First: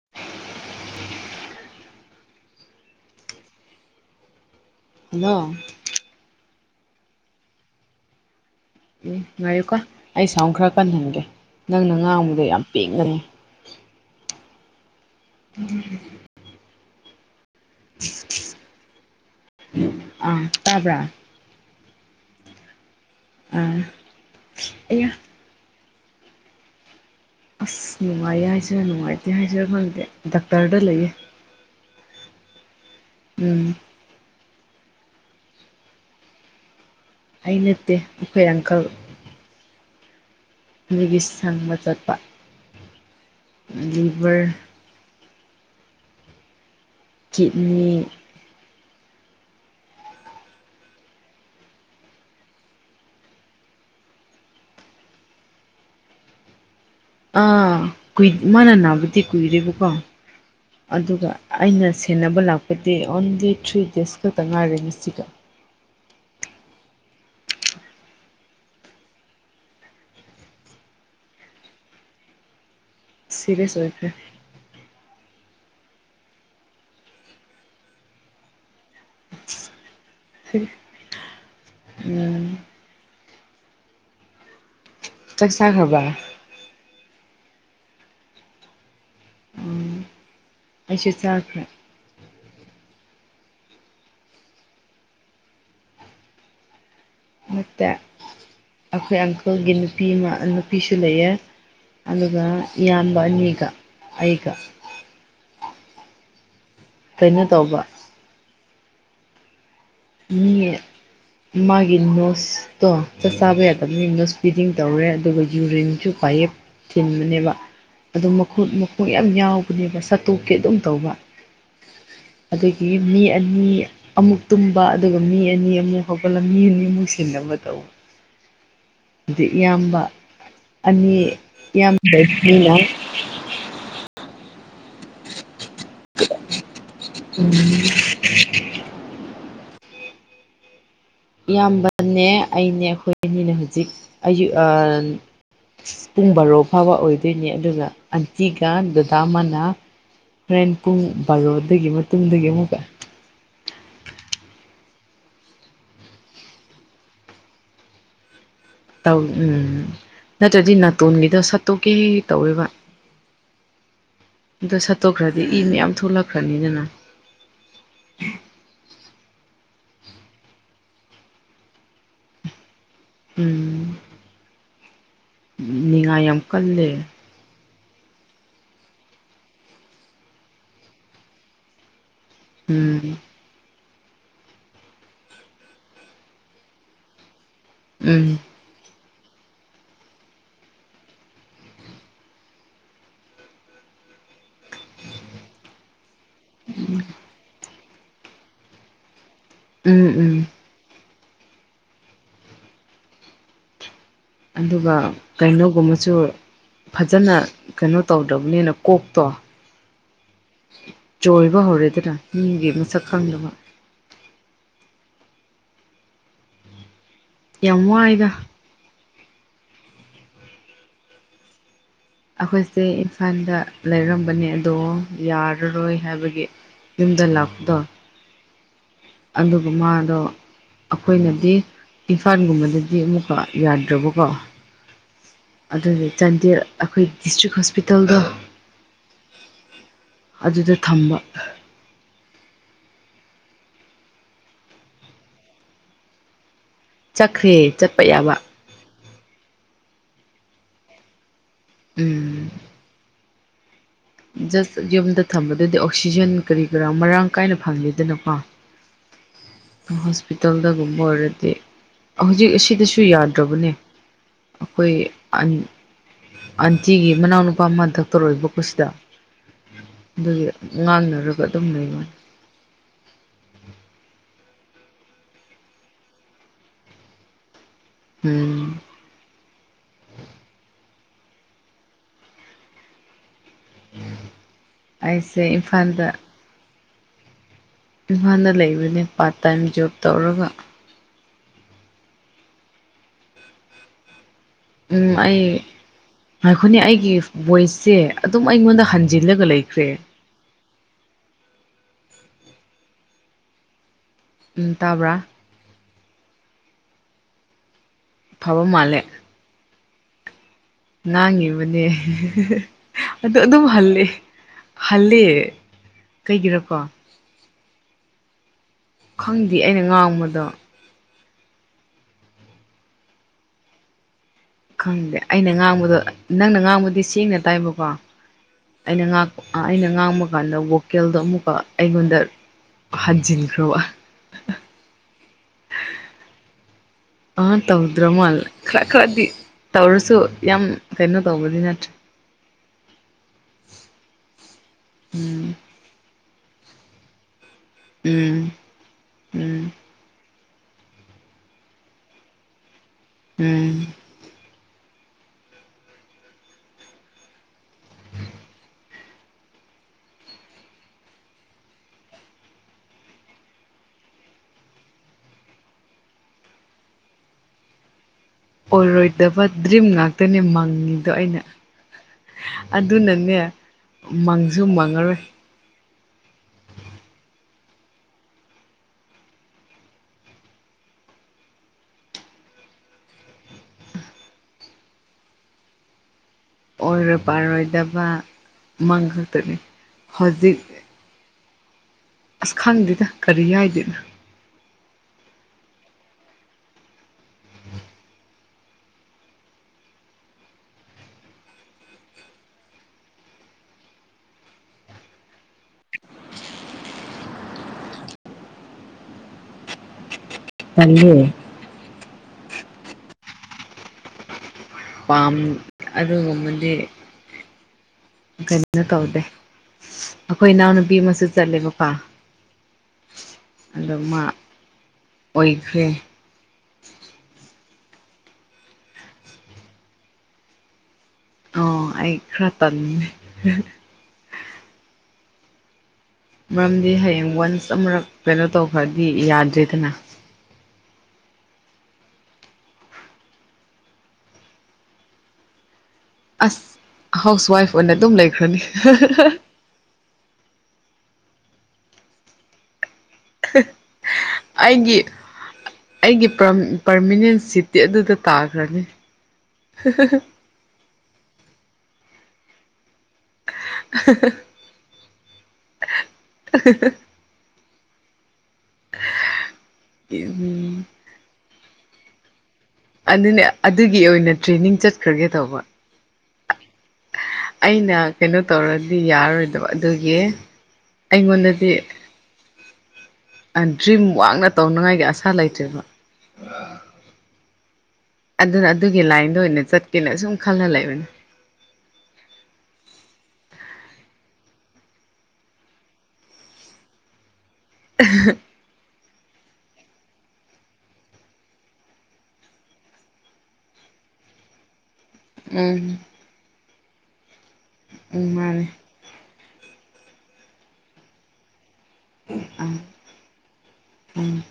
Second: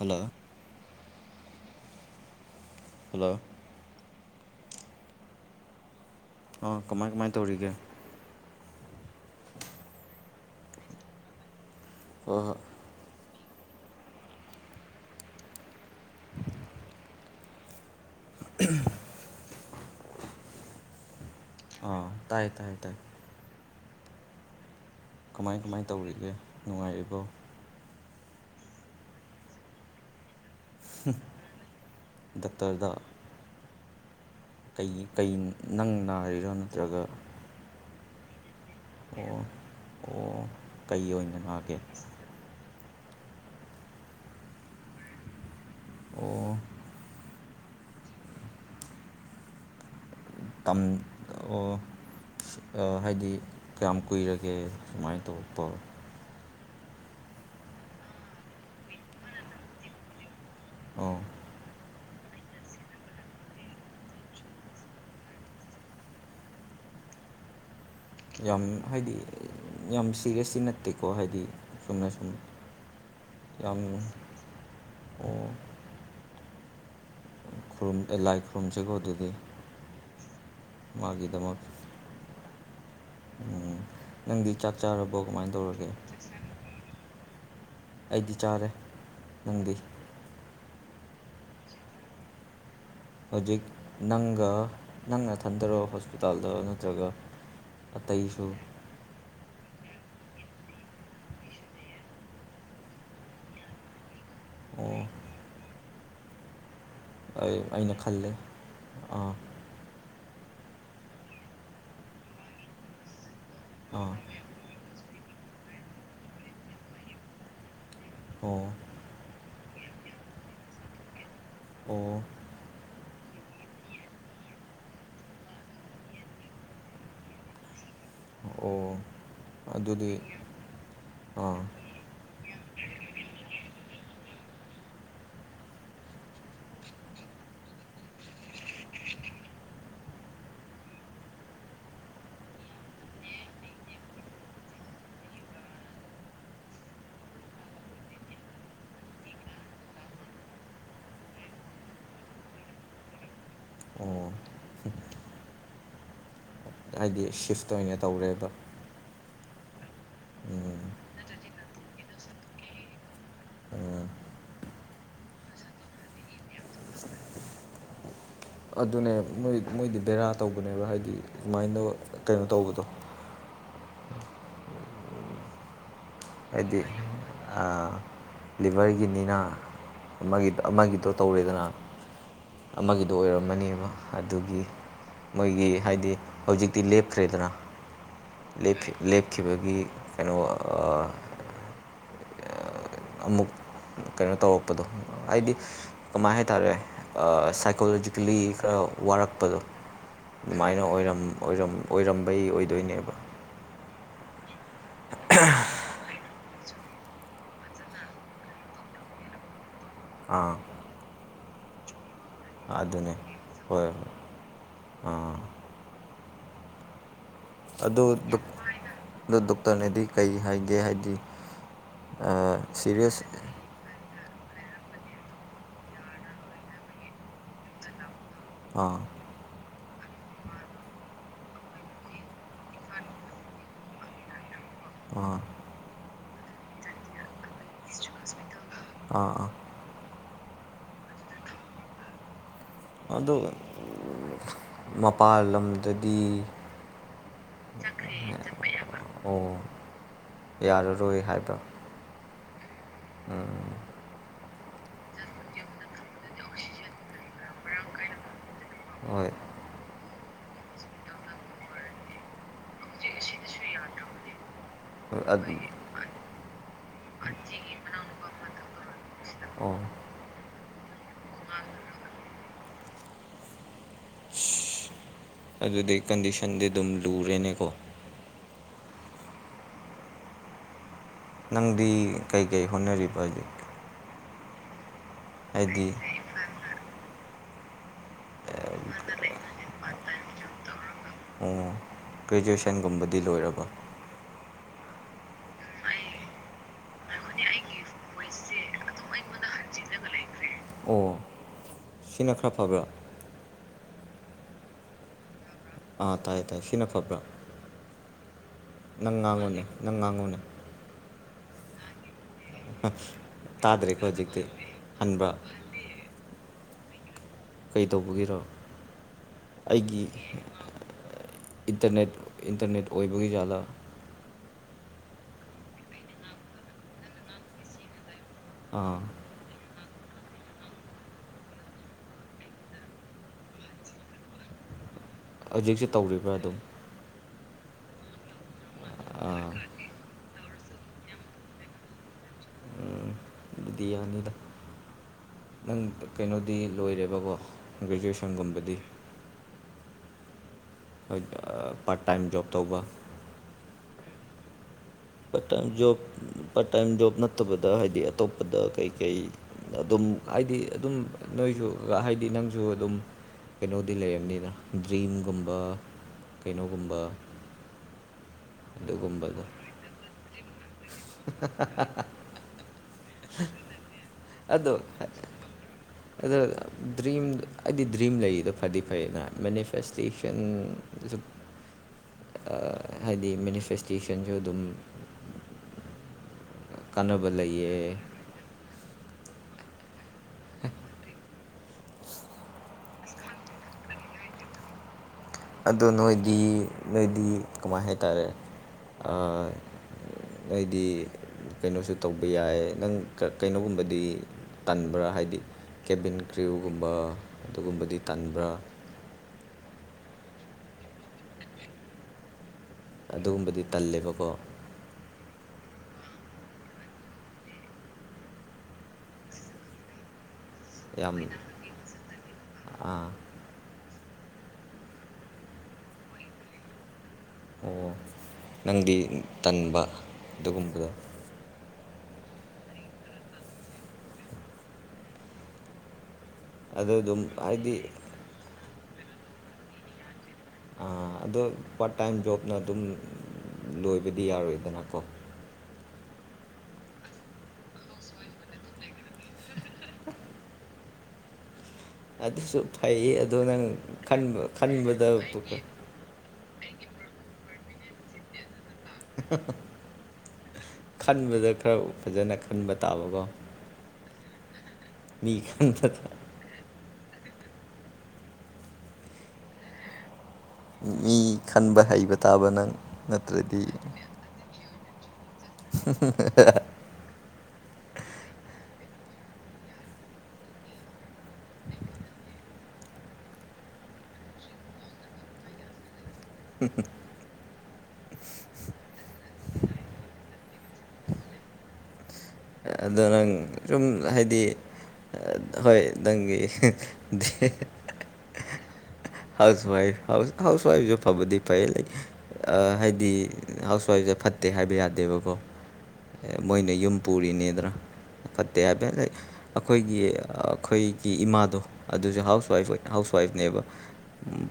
hello hello hello ꯑꯥ ꯀꯃꯥꯏ ꯀꯃꯥꯏ ꯇꯧꯔꯤꯒꯦ ꯎ ꯉꯥꯏꯌꯨꯀꯣ ꯑꯩ ꯁꯥꯎꯟ ꯈꯔ ꯀꯟꯍꯟꯒꯦ ꯅꯪꯅ ꯍꯣꯏ ꯉꯥꯡꯕꯗ ꯍꯣꯏ ꯌꯥꯝ ꯄꯦꯡꯒꯅꯤ ꯎꯝ ꯎ ꯎ ꯑ ꯇꯥꯕ꯭ꯔꯥ ꯑ ꯇꯥꯏ ꯇꯥꯏ ꯇꯥꯏ ꯑ ꯀꯃꯥꯏ ꯀꯃꯥꯏꯅ ꯇꯧꯔꯤꯒꯦ ꯅꯨꯡꯉꯥꯏꯔꯤꯕꯔꯤꯕꯣ ꯑꯁ ꯅꯨꯡꯉꯥꯏꯌꯦ ꯍꯥꯏꯁꯤꯔꯥ ꯅꯨꯡꯉꯥꯏꯇꯦ ꯍꯥꯏꯁꯤꯔꯥ ꯈꯪꯗꯦ ꯗꯥꯛꯇꯔꯗ ꯂꯩꯌꯦ ꯗꯇꯔꯗ ꯎꯝ ꯀ ꯅꯪ ꯅꯥꯔꯤꯔꯣ ꯅꯠꯇ꯭ꯔꯒ ꯑꯩꯅꯠꯇꯦ ꯎꯈꯣꯏ ꯑꯪꯀꯜ ꯑꯣ ꯑꯣ ꯀꯩ ꯂꯩꯒꯤ ꯑꯣꯏꯅ ꯁꯪ ꯃ ꯅꯥꯒꯦ ꯆꯠꯄ ꯑꯗꯨꯚꯔ ꯑꯣ ꯆꯤꯞꯅꯤ ꯇꯝ ꯍꯥꯏꯗꯤ ꯀꯌꯥꯝ ꯀꯨꯏꯔꯒꯦ ꯁꯨꯃꯥꯏꯅ ꯇꯧꯕ ꯇ ꯑꯥ ꯀꯏ ꯃꯥꯅ ꯅꯥꯕꯗꯤꯟ ꯀꯨꯏꯔꯦꯕꯀꯣ ꯑꯣ ꯑꯗꯨꯒ ꯑꯩꯅ ꯊꯦꯅꯕ ꯂꯥꯛꯄꯗꯤ ꯑꯣꯟꯂꯤ ꯊ꯭ꯔꯤ ꯗꯦꯖ ꯈꯛꯇ ꯉꯥꯏꯔꯦ ꯉꯁꯤꯒ ꯌꯥꯝ ꯍꯥꯏꯗꯤ ꯌꯥꯝ ꯁꯤꯔꯁꯁꯤ ꯅꯠꯇꯦꯀꯣ ꯍꯥꯏꯗꯤ ꯁꯨꯝꯅ ꯁꯨꯝ ꯁꯤꯔꯤꯌꯁ ꯌꯥꯝ ꯑꯣꯏꯈ꯭ꯔꯦ ꯑꯣ ꯈꯨꯨꯝ ꯂꯥꯏ ꯈꯨꯔꯨꯝꯁꯤꯦꯒ ꯑꯗꯨꯗꯤ ꯃꯥꯒꯤꯗꯃꯛ ꯎꯝ ꯎꯝ ꯅꯪꯗꯤ ꯆꯥꯛ ꯆꯥꯔꯕꯣ ꯆꯥꯛ ꯀꯃꯥꯏꯅ ꯇꯧꯔꯒꯦ ꯆꯥꯈ꯭ꯔꯕ ꯑꯩꯗꯤ ꯆꯥꯔꯦ ꯅꯪꯗꯤ ꯑꯁꯤꯁ ꯆꯥꯛ ꯍꯧꯖꯤꯛ ꯅꯪꯒ ꯅꯪꯅ ꯊꯟꯗꯔꯣ ꯍꯣꯁꯄꯤꯇꯥꯜꯗ ꯅꯠꯇ꯭ꯔꯒ ꯅꯠꯇ ꯑꯇꯩꯁꯨ ꯑꯩꯈꯣꯏ ꯑꯪꯀꯜꯒꯤ ꯅꯨꯄꯤ ꯑꯃ ꯅꯨꯄꯤꯁꯨ ꯂꯩꯌꯦ ꯑꯗꯨꯒ ꯏꯌꯥꯝꯕꯅꯤꯒ ꯑꯩꯒ ꯑꯣ ꯀꯩꯅꯣ ꯇꯧꯕ ꯑꯩꯅ ꯈꯜꯂꯦ ꯑꯥ ꯃꯤ ꯃꯥꯒꯤꯦ ꯅꯣꯁꯇ ꯆ ꯆꯥꯕ ꯑꯥ ꯌꯥꯗꯕꯅꯤꯅꯁꯄꯤꯗꯤꯡ ꯇꯧꯔꯦ ꯑꯗꯨꯒ ꯌꯨꯔꯤꯟꯁꯨ ꯈ꯭ꯋꯥꯏꯍꯦ ꯊꯤꯟꯕꯅꯦꯕ ꯑꯗꯨ ꯑꯣ ꯃꯈꯨꯠ ꯃꯈꯣꯡ ꯌꯥꯝ ꯌꯥꯎꯕꯅꯦꯕ ꯆꯥꯠꯇꯣꯛꯀꯤ ꯑꯗꯨꯝ ꯇꯧꯕ ꯑꯣ ꯑꯗꯒꯤ ꯃꯤ ꯑꯅꯤ ꯑꯃꯨꯛꯇꯨꯝ ꯑꯗꯨꯒ ꯃꯤ ꯑꯅꯤ ꯑꯃ ꯍꯧꯒꯠꯂꯝꯃꯤ ꯑꯅꯤꯃꯨꯛ ꯁꯤꯟꯅꯕ ꯇꯧꯋ ꯑꯣ ꯑꯗꯨꯗꯤ ꯏꯌꯥꯝꯕ ꯑꯗꯨꯗꯤ ꯑꯅꯤ ꯑꯥ ꯏꯌꯥꯝꯟ ꯍꯂ [unintelligible] ꯏꯌꯥꯝꯕꯅꯦ ꯑꯩꯅꯦ ꯑꯩꯈꯣꯏꯅꯤꯅꯦ ꯍꯧꯖꯤꯛ ꯑꯌꯨ ꯄꯨꯡ ꯕꯔꯣ ꯐꯕ ꯑꯣꯏꯗꯣꯏꯅꯦ ꯑꯗꯨꯒ ꯑꯟꯇꯤꯒ ꯗꯗꯥ ꯑꯃꯅ ꯍꯣꯔꯦꯟ ꯄꯨꯡ ꯕꯥꯔꯣꯗꯒꯤ ꯃꯇꯨꯡꯗꯒꯤ ꯑꯃꯨꯛꯀ ꯑꯣ ꯍꯥꯏꯗꯤ ꯁꯤꯐ ꯑꯣꯏꯅ ꯇꯧꯔꯦꯕ ꯇꯧ ꯎꯝ ꯅꯠꯇ꯭ꯔꯗꯤ ꯎꯝ ꯅꯥꯇꯣꯟꯒꯤꯗ ꯁꯠꯇꯣꯛꯀꯦ ꯇꯧꯋꯦꯕ ꯎꯝ ꯑꯗ ꯁꯠꯇꯣꯛꯈ꯭ꯔꯗꯤ ꯏ ꯃꯌꯥꯝ ꯊꯣꯛꯂꯛꯈ꯭ꯔꯅꯤꯗꯅ ꯑꯗꯨꯅꯦ ꯃꯣꯏ ꯃꯣꯏꯗꯤ ꯕꯦꯔꯥ ꯇꯧꯕꯅꯦꯕ ꯍꯥꯏꯗꯤ ꯁꯨꯃꯥꯏꯅ ꯇ ꯀꯩꯅꯣ ꯇꯧꯕꯗꯣ ꯎꯝ ꯅꯤꯡꯅꯤꯉꯥꯏ ꯌꯥꯝ ꯍꯥꯏꯗꯤ ꯀꯜꯂꯦ ꯂꯤꯚꯔꯒꯤꯅꯤꯅ ꯑꯃꯒꯤ ꯑꯃꯒꯤꯗꯣ ꯇꯧꯔꯦꯗꯅ ꯎꯝ ꯑꯃꯒꯤꯗꯨꯣ ꯑꯣꯏꯔꯝꯃꯅꯦꯕ ꯑꯗꯨꯒꯤ ꯃꯣꯏꯒꯤ ꯍꯥꯏꯗꯤ ꯍꯧꯖꯤꯛꯇꯤ ꯂꯦꯞꯈ꯭ꯔꯦꯗꯅ ꯎꯝ ꯂꯦꯞꯈꯤꯕꯒꯤ ꯀꯩꯅꯣ ꯑꯃꯨꯛ ꯀꯩꯅꯣ ꯇꯧꯔꯛꯄꯗꯣ ꯍꯥꯏꯗꯤ ꯀꯃꯥꯏ ꯍꯥꯏꯇꯥꯔꯦ ꯁꯥꯏꯀꯣꯂꯣꯖꯤꯀꯦꯜꯂꯤ ꯈꯔ ꯋꯥꯔꯛꯄꯗꯣ ꯎꯝ ꯎꯝ ꯑꯗꯨꯃꯥꯏꯅ ꯑꯣꯏꯔꯝ ꯑꯣꯏꯔꯝꯕꯩ ꯑꯣꯏꯗꯣꯏꯅꯦꯕ ꯑꯗꯨꯒ ꯀꯩꯅꯣꯒꯨꯝꯕꯁꯨ ꯐꯖꯅ ꯀꯩꯅꯣ ꯇꯧꯗꯕꯅꯤꯅ ꯀꯣꯛꯇꯣ ꯑꯥ ꯆꯣꯏꯕ ꯍꯧꯔꯦꯗꯅ ꯃꯤꯒꯤ ꯃꯁꯛ ꯑꯗꯨꯅꯦ ꯈꯪꯗꯕ ꯍꯣꯏ ꯍꯣꯏ ꯑꯥ ꯌꯥꯝ ꯋꯥꯏꯗ ꯑꯣ ꯗꯣꯛꯇꯔꯅꯗꯤ ꯀꯩ ꯍꯥꯏꯒꯦ ꯍꯥꯏꯗꯤ ꯑꯩꯈꯣꯏꯁꯦ ꯁꯤꯔꯤꯌꯁ ꯏꯝꯐꯥꯜꯗ ꯂꯩꯔꯝ ꯕꯅꯦ ꯑꯗꯣ ꯌꯥꯔꯔꯣꯏ ꯍꯥꯏꯕꯒꯤ ꯌꯨꯝꯗ ꯂꯥꯛꯄꯗꯣ ꯑꯥ ꯑꯗꯨꯒ ꯃꯥꯗꯣ ꯑꯩꯈꯣꯏꯅꯗꯤ ꯏꯝꯐꯥꯜꯒꯨꯝꯕꯗꯗꯤ ꯑꯃꯨꯛꯀ ꯌꯥꯗ꯭ꯔꯕꯀꯣ ꯑꯥ ꯑꯗꯨꯗꯤ ꯆꯥꯟꯗꯦꯜ ꯑꯩꯈꯣꯏ ꯗꯤꯁꯇ꯭ꯔꯤꯛ ꯍꯣꯁꯄꯤꯇꯥꯜꯗ ꯑꯥ ꯑꯥ ꯑꯗꯨꯗ ꯊꯝꯕ ꯃꯄꯥꯜ ꯂꯝꯗꯗꯤ ꯆꯠꯈ꯭ꯔꯦ ꯆꯠꯄ ꯌꯥꯕ ꯑꯣ ꯌꯥꯔꯔꯣꯏ ꯍꯥꯏꯕ ꯎꯝ ꯎꯝ ꯖꯁ ꯌꯨꯝꯗ ꯊꯝꯕꯗꯗꯤ ꯑꯣꯛꯁꯤꯖꯦꯟ ꯀꯔꯤ ꯀꯔꯥ ꯃꯔꯥꯡ ꯀꯥꯏꯅ ꯐꯪꯉꯦꯗꯅꯀꯣ [unintelligible] ꯍꯣꯁꯄꯤꯇꯥꯜꯗꯒꯨꯝꯕ ꯑꯣꯏꯔꯗꯤ ꯍꯧꯖꯤꯛ ꯑꯁꯤꯗꯁꯨ ꯌꯥꯗ꯭ꯔꯕꯅꯦ ꯑꯩꯈꯣꯏ ꯑꯗꯨ ꯑꯟꯇꯤꯒꯤ ꯃꯅꯥꯎꯅꯨꯄꯥ ꯑꯃ ꯗꯛꯇꯔ ꯑꯣꯏꯕꯀꯣꯁꯤꯗ ꯑꯣ ꯑꯗꯨꯒꯤ ꯉꯥꯡꯅꯔꯒ ꯑꯗꯨꯝ ꯂꯩꯕꯅꯤ [unintelligible] ꯑꯗꯨꯗꯤ ꯀꯟꯗꯤꯁꯟꯗꯤ ꯑꯗꯨꯝ ꯂꯨꯔꯦꯅꯦꯀꯣ ꯎꯝ ꯅꯪꯗꯤ ꯀꯩ ꯀꯩ ꯍꯣꯠꯅꯔꯤꯕ ꯍꯧꯖꯤꯛ ꯑꯩꯁꯦ ꯍꯥꯏꯗꯤ ꯏꯝꯐꯥꯜꯗ ꯏꯝꯐꯥꯜꯗ ꯂꯩꯕꯅꯦ ꯄꯥꯔꯠ ꯇꯥꯏꯝ ꯖꯣꯕ ꯇꯧꯔꯒ ꯑꯣ ꯒ꯭ꯔꯦꯖꯨꯋꯦꯁꯟꯒꯨꯝꯕꯗꯤ ꯂꯣꯏꯔꯕ ꯎꯝ ꯑꯩ ꯑꯩꯈꯣꯏꯅꯦ ꯑꯩꯒꯤ ꯚꯣꯏꯁꯁꯦ ꯑꯗꯨꯝ ꯑꯩꯉꯣꯟꯗ ꯍꯟꯖꯤꯜꯂꯒ ꯂꯩꯈ꯭ꯔꯦ ꯑꯣ ꯁꯤꯅ ꯈꯔ ꯐꯕ꯭ꯔꯥ ꯎꯝ ꯇꯥꯕ꯭ꯔꯥ ꯑꯥ ꯇꯥꯏꯌꯦ ꯇꯥꯏ ꯁꯤꯅ ꯐꯕ꯭ꯔꯥ ꯐꯕ ꯃꯥꯜꯂꯦ ꯅꯪ ꯉꯥꯡꯉꯨꯅꯦ ꯅꯪꯉꯥꯡꯉꯨꯅꯦ ꯉꯥꯡꯉꯤꯕꯅꯦ ꯑꯗꯣ ꯑꯗꯨꯝ ꯍꯜꯂꯦ ꯇꯥꯗ꯭ꯔꯦꯀꯣ ꯍꯧꯖꯤꯛꯇꯤ ꯍꯜꯂꯦ ꯍꯟꯕ꯭ꯔꯥ ꯀꯩꯒꯤꯔꯀꯣ ꯀꯩ ꯇꯧꯕꯒꯤꯔꯣ ꯈꯪꯗꯦ ꯑꯩꯅ ꯑꯩꯒꯤ ꯉꯥꯡꯕꯗꯣ ꯏꯟꯇꯔꯅꯦꯠ ꯏꯟꯇꯔꯅꯦꯠ ꯑꯣꯏꯕꯒꯤ ꯖꯠꯂꯥ ꯈꯪꯗꯦ ꯑꯩꯅ ꯉꯥꯡꯕꯗꯣ ꯅꯪꯅ ꯉꯥꯡꯕꯗꯤ ꯁꯦꯡꯅ ꯇꯥꯏꯕꯀꯣ ꯑꯥ ꯑꯩꯅ ꯉꯄ ꯑꯩꯅ ꯉꯥꯡꯕ ꯀꯥꯟꯗ ꯚꯣꯀꯦꯜꯗꯣ ꯑꯃꯨꯛꯀ ꯑꯩꯉꯣꯟꯗ ꯍꯟꯖꯤꯟꯈ꯭ꯔꯣ ꯍꯧꯖꯤꯛꯁꯤ ꯇꯧꯔꯤꯕ꯭ꯔꯥ ꯑꯗꯨꯝ ꯑ ꯇꯧꯗ꯭ꯔꯣꯃꯜꯂ ꯈ꯭ꯔ ꯈ꯭ꯔꯗꯤ ꯑꯥ ꯇꯧꯔꯁꯨ ꯌꯥꯝ ꯀꯩꯅꯣ ꯇꯧꯕꯗꯤ ꯅꯠꯇ꯭ꯔꯦ ꯎꯝ ꯑꯗꯨꯗꯤ ꯌꯥꯅꯤꯗ ꯎꯝ ꯅꯪ ꯀꯩꯅꯣꯗꯤ ꯂꯣꯏꯔꯦꯕꯀꯣ ꯎꯝ ꯒ꯭ꯔꯦꯖꯨꯑꯦꯁꯟꯒꯨꯝꯕꯗꯤ ꯎꯝ ꯄꯔꯠ ꯇꯥꯏꯝ ꯖꯣꯕ ꯇꯧꯕ ꯎꯝ part time job part time job ꯅꯠꯇꯕꯗ ꯍꯥꯏꯗꯤ ꯑꯇꯣꯞꯄꯗ ꯀꯩꯀꯩ ꯑꯗꯨꯝ ꯍꯥꯏꯗꯤ ꯑꯗꯨꯝ ꯅꯣꯏꯁꯨ ꯍꯥꯏꯗꯤ ꯅꯪꯁꯨ ꯑꯗꯨꯝ ꯀꯩꯅꯣꯗꯤ ꯂꯩꯔꯝꯅꯤꯅ ꯗ꯭ꯔꯤꯝꯒꯨꯝꯕ ꯀꯩꯅꯣꯒꯨꯝꯕ ꯑꯗꯨꯒꯨꯝꯕꯗꯣ ꯑꯣꯏꯔꯣꯏꯗꯕ ꯗ꯭ꯔꯤꯝ ꯉꯥꯛꯇꯅꯦ ꯃꯪꯉꯤꯗꯣ ꯑꯩꯅ ꯑꯗꯨꯅꯅꯦ ꯃꯪꯁꯨ ꯃꯪꯉꯔꯣꯏ ꯑꯗꯨ ꯗ꯭ꯔꯤꯝ ꯍꯥꯏꯗꯤ ꯗ꯭ꯔꯤꯝ ꯂꯩꯗꯣ ꯐꯗꯤ ꯐꯩꯅ ꯃꯦꯅꯤꯐꯦꯁꯇꯦꯁꯟ ꯑꯗꯨ ꯍꯥꯏꯗꯤ ꯃꯦꯅꯤꯐꯦꯁꯇꯦꯁꯟꯁꯨ ꯑꯗꯨꯝ ꯑꯣꯏꯔꯣꯏ ꯀꯥꯟꯅꯕ ꯂꯩꯌꯦ ꯄꯔꯣꯏꯗꯕ ꯃꯪꯈꯛꯇꯅꯤ ꯍꯧꯖꯤꯛ ꯑꯁ ꯈꯪꯗꯦꯗ ꯀꯔꯤ ꯍꯥꯏꯗꯣꯏꯅꯣ ꯑꯗꯣ ꯅꯣꯏꯗꯤ ꯅꯣꯏꯗꯤ ꯀꯃꯥꯏ ꯍꯥꯏ ꯇꯔꯦ ꯍꯥꯏꯗꯤ ꯀꯩꯅꯣꯁꯨ ꯇꯧꯕ ꯌꯥꯏ ꯅꯪ ꯀꯩꯅꯣꯒꯨꯝꯕꯗꯤ ꯇꯟꯕ꯭ꯔꯥ ꯍꯥꯏꯗꯤ ꯀꯦꯕꯤꯟ ꯀ꯭ꯔꯤꯌꯨ ꯒꯨꯝꯕ ꯑꯗꯨꯒꯨꯝꯕꯗꯤ ꯇꯟꯕ꯭ꯔꯥ ꯇꯜꯂ‌ꯦ [inaudible] ꯑꯗꯨꯒꯨꯝꯕꯗꯤ ꯇꯜꯂꯦꯕꯀꯣ ꯑꯝ ꯑꯗꯨꯒꯨꯝꯕꯗꯤ ꯀꯩꯅ‌ꯣ ꯇꯧꯗ‌ꯦ ꯑꯩꯈꯣꯏ ꯏꯅꯥꯎꯅꯨꯄꯤ ꯌꯥꯝ ꯑꯃꯁꯨ ꯆꯠꯂꯦꯕꯀꯣ ꯑꯥ ꯑꯗꯣ ꯃꯥ ꯑꯣꯏꯈ꯭ꯔꯦ ꯑꯣ ꯅꯪꯗꯤ ꯇꯟꯕ ꯑꯗꯨꯒꯨꯝꯕꯗꯣ ꯑꯣ ꯑꯩ ꯈ꯭ꯔꯇꯜꯂ‌ꯦ ꯃꯔꯝꯗꯤ ꯑꯗꯨ ꯑꯗꯨꯝ ꯍꯌꯦꯡ ꯋꯥꯟꯁ ꯍꯥꯏꯗꯤ ꯑꯃꯨꯔꯛ ꯀꯩꯅꯣ ꯇꯧꯈ꯭ꯔꯗꯤ ꯌꯥꯗ꯭ꯔꯦꯗꯅ ꯑꯗꯣ ꯄꯥꯔꯠ ꯇꯥꯏꯝ ꯖꯣꯕꯅ ꯑꯗꯨꯝ ꯂꯣꯏꯕꯗꯤ ꯌꯥꯔꯣꯏꯗꯅꯀꯣ ꯑꯁ ꯍꯥꯎꯁ ꯋꯥꯏꯐ ꯑꯣꯏꯅ ꯑꯗꯨꯝ ꯂꯩꯈ꯭ꯔꯒꯦ ꯑꯗꯨꯁꯨ ꯐꯩꯌꯦ ꯑꯗꯣ ꯅꯪ ꯈꯟꯕ ꯈꯟꯕꯗ ꯄ꯭ꯔꯝ ꯄ꯭ꯔꯃꯤꯅꯦꯟ ꯁꯤꯠꯇꯤ ꯑꯗꯨꯗ ꯇꯥꯈ꯭ꯔꯅꯤ ꯈꯟꯕꯗ ꯈꯔ ꯐꯖꯅ ꯈꯟꯕ ꯇꯥꯕꯀꯣ [unintelligible] [inaudible] ꯑꯥꯍꯥ ꯍꯥ ꯃꯤ ꯈꯪꯗꯗꯥ [unintelligible] [inaudible] ꯑꯍꯥ ꯍꯥ ꯍꯥ ꯎꯝꯝ ꯃꯤ [unintelligible] ꯈꯟꯕ ꯍꯩꯕ ꯇꯥꯕ ꯅꯪ ꯑꯗꯨꯅꯦ ꯅꯠꯇ꯭ꯔꯗꯤ ꯑꯗꯨꯒꯤ ꯑꯣꯏꯅ ꯇ꯭ꯔꯦꯟꯅꯤꯡ ꯆꯠꯈ꯭ꯔꯒꯦ ꯇꯧꯕ ꯍꯨꯍꯨ ꯍꯥꯍꯥ [unintelligible] [inaudible] ꯑꯩꯅ ꯀꯩꯅꯣ ꯇꯧꯔꯗꯤ ꯌꯥꯔꯥꯔꯣꯏꯗꯕ ꯑꯗꯨꯒꯤ ꯑꯩꯉ‍‍‌ꯣꯟꯗꯗꯤ ꯑꯥ ꯗ꯭ꯔꯤꯝ ꯋꯥꯡꯅ ꯇꯧꯅꯉꯥꯏꯒꯤ ꯑꯁꯥ ꯂꯩꯇ꯭ꯔꯦꯕ ꯍꯨꯍꯨ ꯑꯗꯨꯅ ꯑꯗꯨꯒꯤ ꯂꯥꯏꯟꯗ ꯑꯣꯏꯅ ꯆꯠꯀꯦꯅ ꯑꯁꯨꯝ ꯈꯜꯅ ꯂꯩꯕꯅꯤ ꯑꯗ ꯅꯪ ꯁꯨꯝ ꯍꯥꯏꯗꯤ ꯍꯣꯏ ꯅꯪꯒꯤ ꯑꯍꯥꯍꯥ [unintelligible] [inaudible] ꯍꯥꯎꯁ ꯋꯥꯏꯐ ꯍꯥꯎꯁ ꯍꯥꯎꯁ ꯋꯥꯏꯐꯁꯨ ꯐꯕꯗꯤ ꯐꯩꯌꯦ ꯂꯥꯏꯛ ꯑꯥ ꯍꯥꯏꯗꯤ ꯍꯥꯎꯁ ꯋꯥꯏꯐꯁꯦ ꯐꯠꯇꯦ ꯍꯥꯏꯕ ꯌꯥꯗꯦ ꯇꯦꯕꯀꯣ ꯎꯝ ꯃꯣꯏꯅ ꯌꯨꯝ ꯄꯨꯔꯤꯅꯦꯗꯅꯥ ꯎꯝ ꯐꯠꯇꯦ ꯃꯥꯅꯦ ꯍꯥꯏꯕꯥ ꯑꯥ ꯑꯩꯈꯣꯏꯒꯤ ꯑꯩꯈꯣꯏꯒꯤ ꯏꯃꯥꯗꯣ ꯑꯗꯨꯁꯨ ꯍꯥꯎꯁ ꯋꯥꯏꯐ ꯎꯝ ꯑꯣꯏ ꯍꯥꯎꯁ ꯋꯥꯏꯐꯅꯦꯕ ꯎꯝ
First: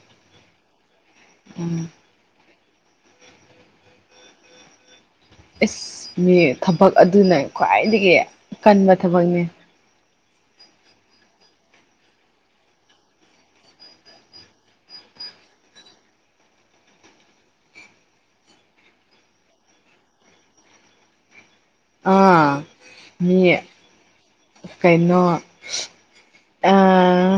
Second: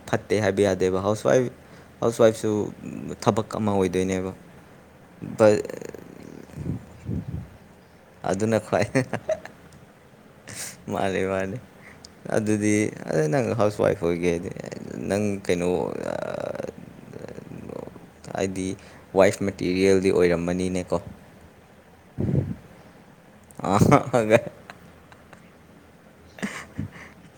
ꯍꯥꯏꯕ ꯌꯥꯗꯦꯕ ꯍꯥꯎꯁ ꯋꯥꯏꯐ ꯎꯝ ꯍꯥꯎꯁ ꯋꯥꯏꯐꯁꯨ ꯊꯕꯛ ꯑꯃ ꯑꯣꯏꯗꯣꯏꯅꯦꯕ ꯕꯠ ꯏꯁꯁ ꯃꯤ ꯊꯕꯛ ꯑꯗꯨꯅ ꯈ꯭ꯋꯥꯏꯗꯒꯤ ꯑꯗꯨꯅ ꯀꯟꯕ ꯊꯕꯛꯅꯤ ꯃꯥꯂꯦ ꯃꯥꯅꯤ ꯑꯗꯨꯗꯤ ꯑꯗ ꯅꯪ ꯍꯥꯎꯁ ꯋꯥꯏꯐ ꯑꯣꯏꯒꯦ ꯍꯥꯏꯗꯤ ꯅꯪ ꯀꯩꯅꯣ ꯑ ꯍꯥꯏꯗꯤ ꯋꯥꯏꯐ ꯃꯦꯇꯤꯔꯤꯌꯦꯜꯗꯤ ꯑꯣꯏꯔꯝꯃꯅꯤꯅꯦꯀꯣ ꯑꯥ ꯃꯤ ꯑꯣ ꯀꯩꯅꯣ ꯑꯥ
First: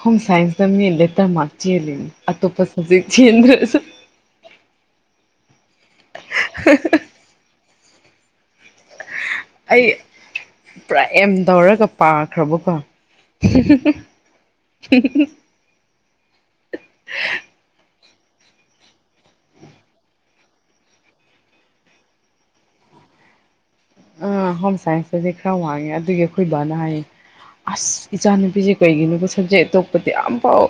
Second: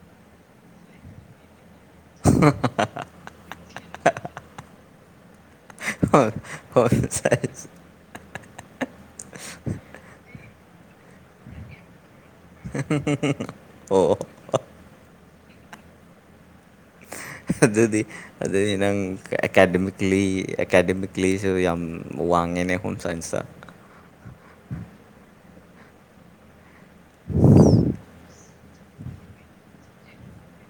ꯍꯣꯝ ꯁꯥꯏꯟꯁ ꯇ ꯃꯤ ꯂꯦꯇꯔ ꯃꯥꯔꯛ ꯆꯦꯜꯂꯤꯅꯦ ꯑꯇꯣꯞꯄ ꯁꯕꯖꯦꯛ ꯆꯦꯟꯗ꯭ꯔꯥꯁꯨ [unintelligible] ꯍꯣꯝꯁꯥꯏꯟꯁ ꯑꯩ ꯄꯨꯔꯥ ꯑꯦꯝ ꯇꯧꯔꯒ ꯄꯥꯈ꯭ꯔꯕꯀꯣ ꯎ [unintelligible] ꯑꯗꯨꯗꯤ ꯑꯗꯨꯗꯤ ꯅꯪ ꯑꯦꯀꯥꯗꯃꯤꯛꯂꯤ ꯑꯦꯀꯥꯗꯃꯤꯛꯂꯤꯁꯨ ꯌꯥꯝ ꯋꯥꯡꯉꯦ ꯑꯅꯦ ꯍꯣꯝꯆꯥꯏꯟꯁ ꯇ ꯑ ꯍꯣꯝ ꯁꯥꯏꯟꯁꯇꯗꯤ ꯈꯔ ꯋꯥꯡꯉꯦ ꯑꯗꯨꯒꯤ ꯑꯩꯈꯣꯏꯕꯕꯥꯅ ꯍꯥꯏꯌꯦ ꯑꯁ ꯏꯆꯥꯅꯨꯄꯤꯁꯦ ꯀꯩꯒꯤꯅꯣꯕ ꯁꯕꯖꯦꯛ ꯑꯇꯣꯞꯄꯗꯤ ꯌꯥꯝ ꯐꯥꯎ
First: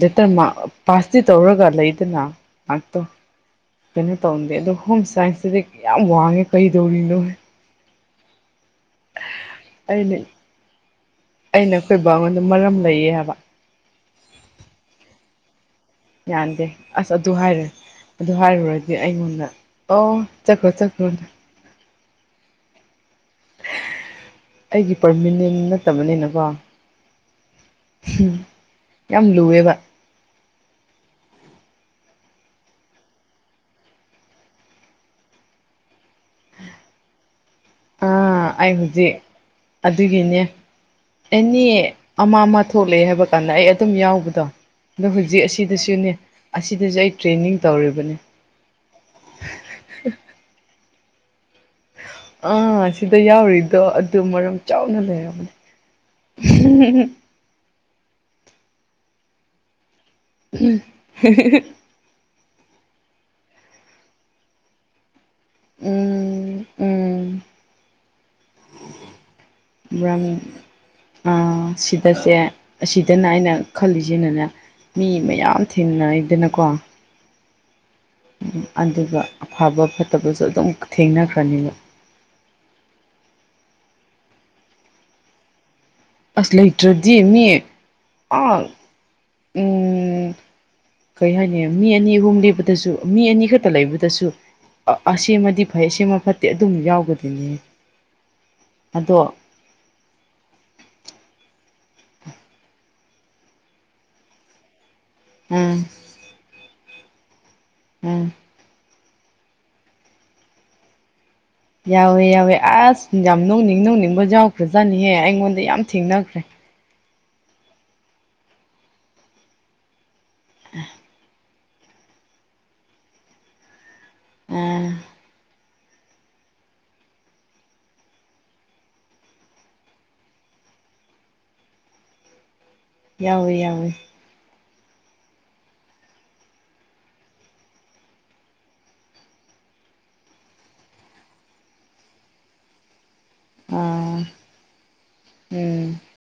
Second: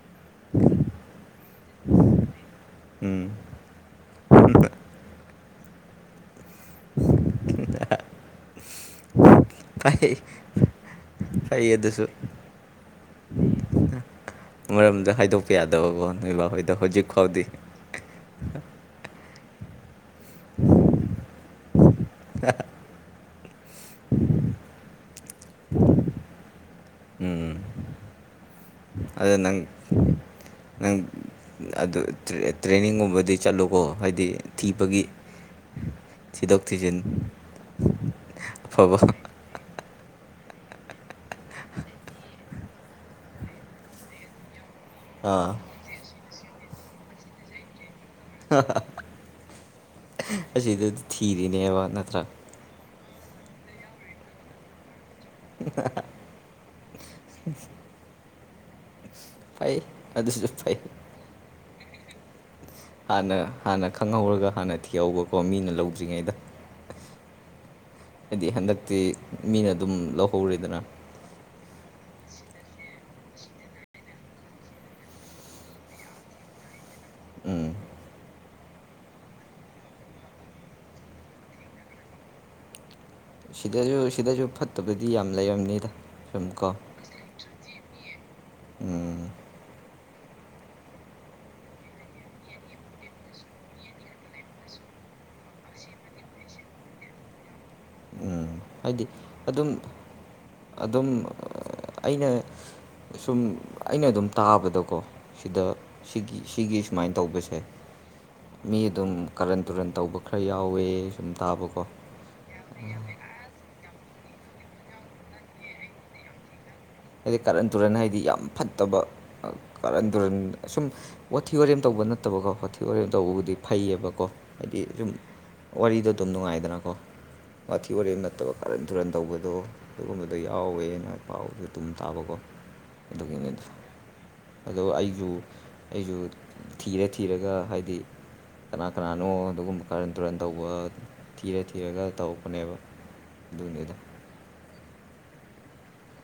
ꯂꯦꯇꯔ ꯃꯥꯛ ꯄꯥꯁꯇꯤ ꯇꯧꯔꯒ ꯂꯩꯗꯅ ꯉꯥꯛꯇꯣ ꯎꯝ ꯀꯩꯅꯣ ꯇꯧꯗꯦ ꯑꯗꯣ ꯍꯣꯝ ꯁꯥꯏꯟꯁꯇꯗꯤ ꯌꯥꯝ ꯋꯥꯡꯉꯦ ꯀꯩꯗꯧꯔꯤꯅꯣ ꯑꯩꯅ ꯐꯩ ꯐꯩ ꯑꯗꯨꯁꯨ ꯑꯩꯅꯈꯣꯏꯕ ꯑꯩꯉꯣꯟꯗ ꯃꯔꯝ ꯂꯩꯌꯦ ꯍꯥꯏꯕ ꯃꯔꯝꯗ ꯍꯥꯏꯗꯣꯛꯄ ꯌꯥꯗꯦ ꯌꯥꯗꯦ ꯑꯁ ꯑꯗꯨ ꯍꯥꯏꯔ ꯑꯗꯨ ꯍꯥꯏꯔꯨꯔꯗꯤ ꯑꯩꯉꯣꯟꯗ ꯑꯣ ꯆꯠꯈ꯭ꯔꯣ ꯆꯠꯈ꯭ꯔꯣ ꯑꯩꯒꯤ ꯄꯔꯃꯤꯅꯦꯟ ꯅꯠꯇꯕꯅꯤꯅꯀꯣ ꯎꯝ ꯌꯥꯝ ꯑꯗꯣ ꯅꯪ ꯂꯨꯋꯦꯕ ꯅꯪ ꯑꯗꯨ ꯇ꯭ꯔꯦꯅꯤꯡꯒꯨꯝꯕꯗꯤ ꯆꯠꯂꯨꯀꯣ ꯍꯥꯏꯗꯤ ꯊꯤꯕꯒꯤ ꯊꯤꯗꯣꯛ ꯊꯖꯤꯟ ꯑꯥ ꯑꯩ ꯍꯧꯖꯤꯛ ꯑꯗꯨꯒꯤꯅꯦ ꯑꯦꯅꯤ ꯑꯃ ꯑꯃ ꯊꯣꯛꯂꯛꯑꯦ ꯍꯥꯏꯕ ꯀꯥꯟꯗ ꯑꯩ ꯑꯗꯨꯝ ꯌꯥꯎꯕꯗꯣ ꯑꯗꯣ ꯍꯧꯖꯤꯛ ꯑꯥ ꯑꯁꯤꯗꯁꯨꯅꯦ ꯑꯁꯤꯗꯁꯨ ꯑꯩ ꯇ꯭ꯔꯦꯅꯤꯡ ꯇꯧꯔꯤꯕꯅꯦ ꯑ [unintelligible] ꯑꯁꯤꯗꯗꯤ ꯊꯤꯔꯤꯅꯦꯕ ꯅꯠꯇ꯭ꯔꯥ ꯗ ꯌꯥꯎꯔꯤꯗꯣ ꯑꯗꯨ ꯃꯔꯝ ꯆꯥꯎꯅ ꯂꯩꯔꯕꯅꯤ ꯐꯩ ꯑꯗꯨꯁꯨ ꯐꯩ ꯎꯝ ꯍꯥꯟꯅ ꯍꯥꯟꯅ ꯈꯪꯍꯧꯔꯒ ꯍꯥꯟꯅ ꯊꯤꯍꯧꯕꯀꯣ ꯃꯤꯅ ꯂꯧꯗ꯭ꯔꯤꯉꯩꯗ ꯎꯝ ꯎꯝ ꯍꯥꯏꯗꯤ ꯍꯟꯗꯛꯇꯤ ꯃꯤꯅ ꯑꯗꯨꯝ ꯂꯧꯍꯧꯔꯤꯗꯅ ꯗꯁꯦ ꯑꯁꯤꯗꯅ ꯑꯩꯅ ꯈꯜꯂꯤꯁꯤꯅꯅꯦ ꯃꯤ ꯃꯌꯥꯝ ꯊꯦꯡꯅꯩꯗꯅꯀꯣ ꯎꯝ ꯑꯗꯨꯒ ꯑꯐꯕ ꯐꯠꯇꯕꯁꯨ ꯑꯗꯨꯝ ꯊꯦꯡꯅꯈ꯭ꯔꯅꯤꯕ ꯁꯤꯗꯁꯨ ꯁꯤꯗꯁꯨ ꯐꯠꯇꯕꯗꯤ ꯌꯥꯝ ꯂꯩꯔꯝꯅꯤꯗ ꯁꯨꯝ ꯑꯁ ꯀꯣ ꯂꯩꯥꯇꯔꯗꯤ ꯃꯤ ꯑ ꯎꯝ ꯎꯝ ꯀꯔꯤ ꯍꯥꯏꯅꯤ ꯃꯤ ꯑꯅꯤ ꯑꯍꯨꯝ ꯂꯦꯞꯕꯗꯁꯨ ꯃꯤ ꯑꯅꯤ ꯈꯛꯇ ꯂꯩꯕꯗꯁꯨ ꯑꯁꯤ ꯑꯃꯗꯤ ꯐꯩ ꯁꯤ ꯑꯃ ꯐꯠꯇꯦ ꯑꯗꯨꯝꯃ ꯌꯥꯎꯒꯗꯣꯏꯅꯤ ꯎꯝ ꯍꯥꯏꯗꯤ ꯑꯗꯨꯝ ꯑꯗꯨꯝ ꯑꯩꯅ ꯁꯨꯝ ꯑꯩꯅ ꯑꯗꯨꯝ ꯇꯥꯕꯗꯀꯣ ꯁꯤꯗ ꯎꯝ ꯁꯤꯒꯤ ꯁꯤꯒꯤ ꯁꯨꯃꯥꯏꯅ ꯇꯧꯕꯁꯦ ꯎꯝ ꯃꯤ ꯑꯗꯨꯝ ꯀꯔꯟ ꯇꯨꯔꯟ ꯇꯧꯕ ꯈꯔ ꯌꯥꯎꯋꯦ ꯁꯨꯝ ꯇꯥꯕꯀꯣ ꯌꯥꯋꯦ ꯌꯥꯎꯋꯦ ꯑꯁ ꯌꯥ ꯅꯧꯅꯤꯡ ꯅꯧꯅꯤꯡꯕ ꯌꯥꯎꯈ꯭ꯔꯖꯥꯅꯤꯍꯦ ꯑꯩꯉꯣꯟꯗ ꯌꯥꯝ ꯊꯦꯡꯅꯈ꯭ꯔꯦ ꯍꯥꯏꯗꯤ ꯀꯥꯔꯟ ꯇꯨꯔꯟ ꯍꯥꯏꯗꯤ ꯌꯥꯝ ꯐꯠꯇꯕ ꯀꯥꯔꯟ ꯇꯨꯔꯟ ꯑꯁꯨꯝ ꯊꯤ ꯋꯥꯔꯦꯝ ꯇꯧꯕ ꯅꯠꯇꯕꯀꯣ ꯀꯣꯊꯤ ꯋꯥꯔꯦꯝ ꯇꯧꯕꯕꯨꯗꯤ ꯐꯩꯌꯦꯕꯀꯣ ꯍꯥꯏꯗꯤ ꯑꯥ ꯁꯨꯝ ꯋꯥꯔꯤꯗꯣ ꯑꯗꯨꯝ ꯅꯨꯡꯉꯥꯏꯗꯅꯀꯣ ꯃꯊꯤ ꯋꯥꯔꯦꯝ ꯅꯠꯇꯕ ꯈꯥꯔꯟ ꯊꯨꯔꯟ ꯇꯧꯕꯗꯣ ꯑꯗꯨꯒꯨꯝꯕꯗꯣ ꯌꯥꯎꯋꯦꯅ ꯄꯥꯎꯗꯨꯗ ꯇꯨꯝ ꯇꯥꯕꯀꯣ ꯌꯥꯎꯋꯏ ꯌꯥꯎꯏ ꯑꯗꯣ ꯑꯩꯁꯨ ꯑꯩꯁꯨ ꯊꯤꯔ ꯊꯤꯔꯒ ꯍꯥꯏꯗꯤ ꯀꯅꯥ ꯀꯅꯥꯅꯣ ꯑꯗꯨꯒꯨꯝꯕ ꯈꯔꯟ ꯇꯨꯔꯟ ꯇꯧꯕ ꯊꯤꯔ ꯊꯤꯔꯒ ꯇꯧꯔꯛꯄꯅꯦꯕ ꯣꯅꯤꯗ ꯑꯥ ꯎꯝ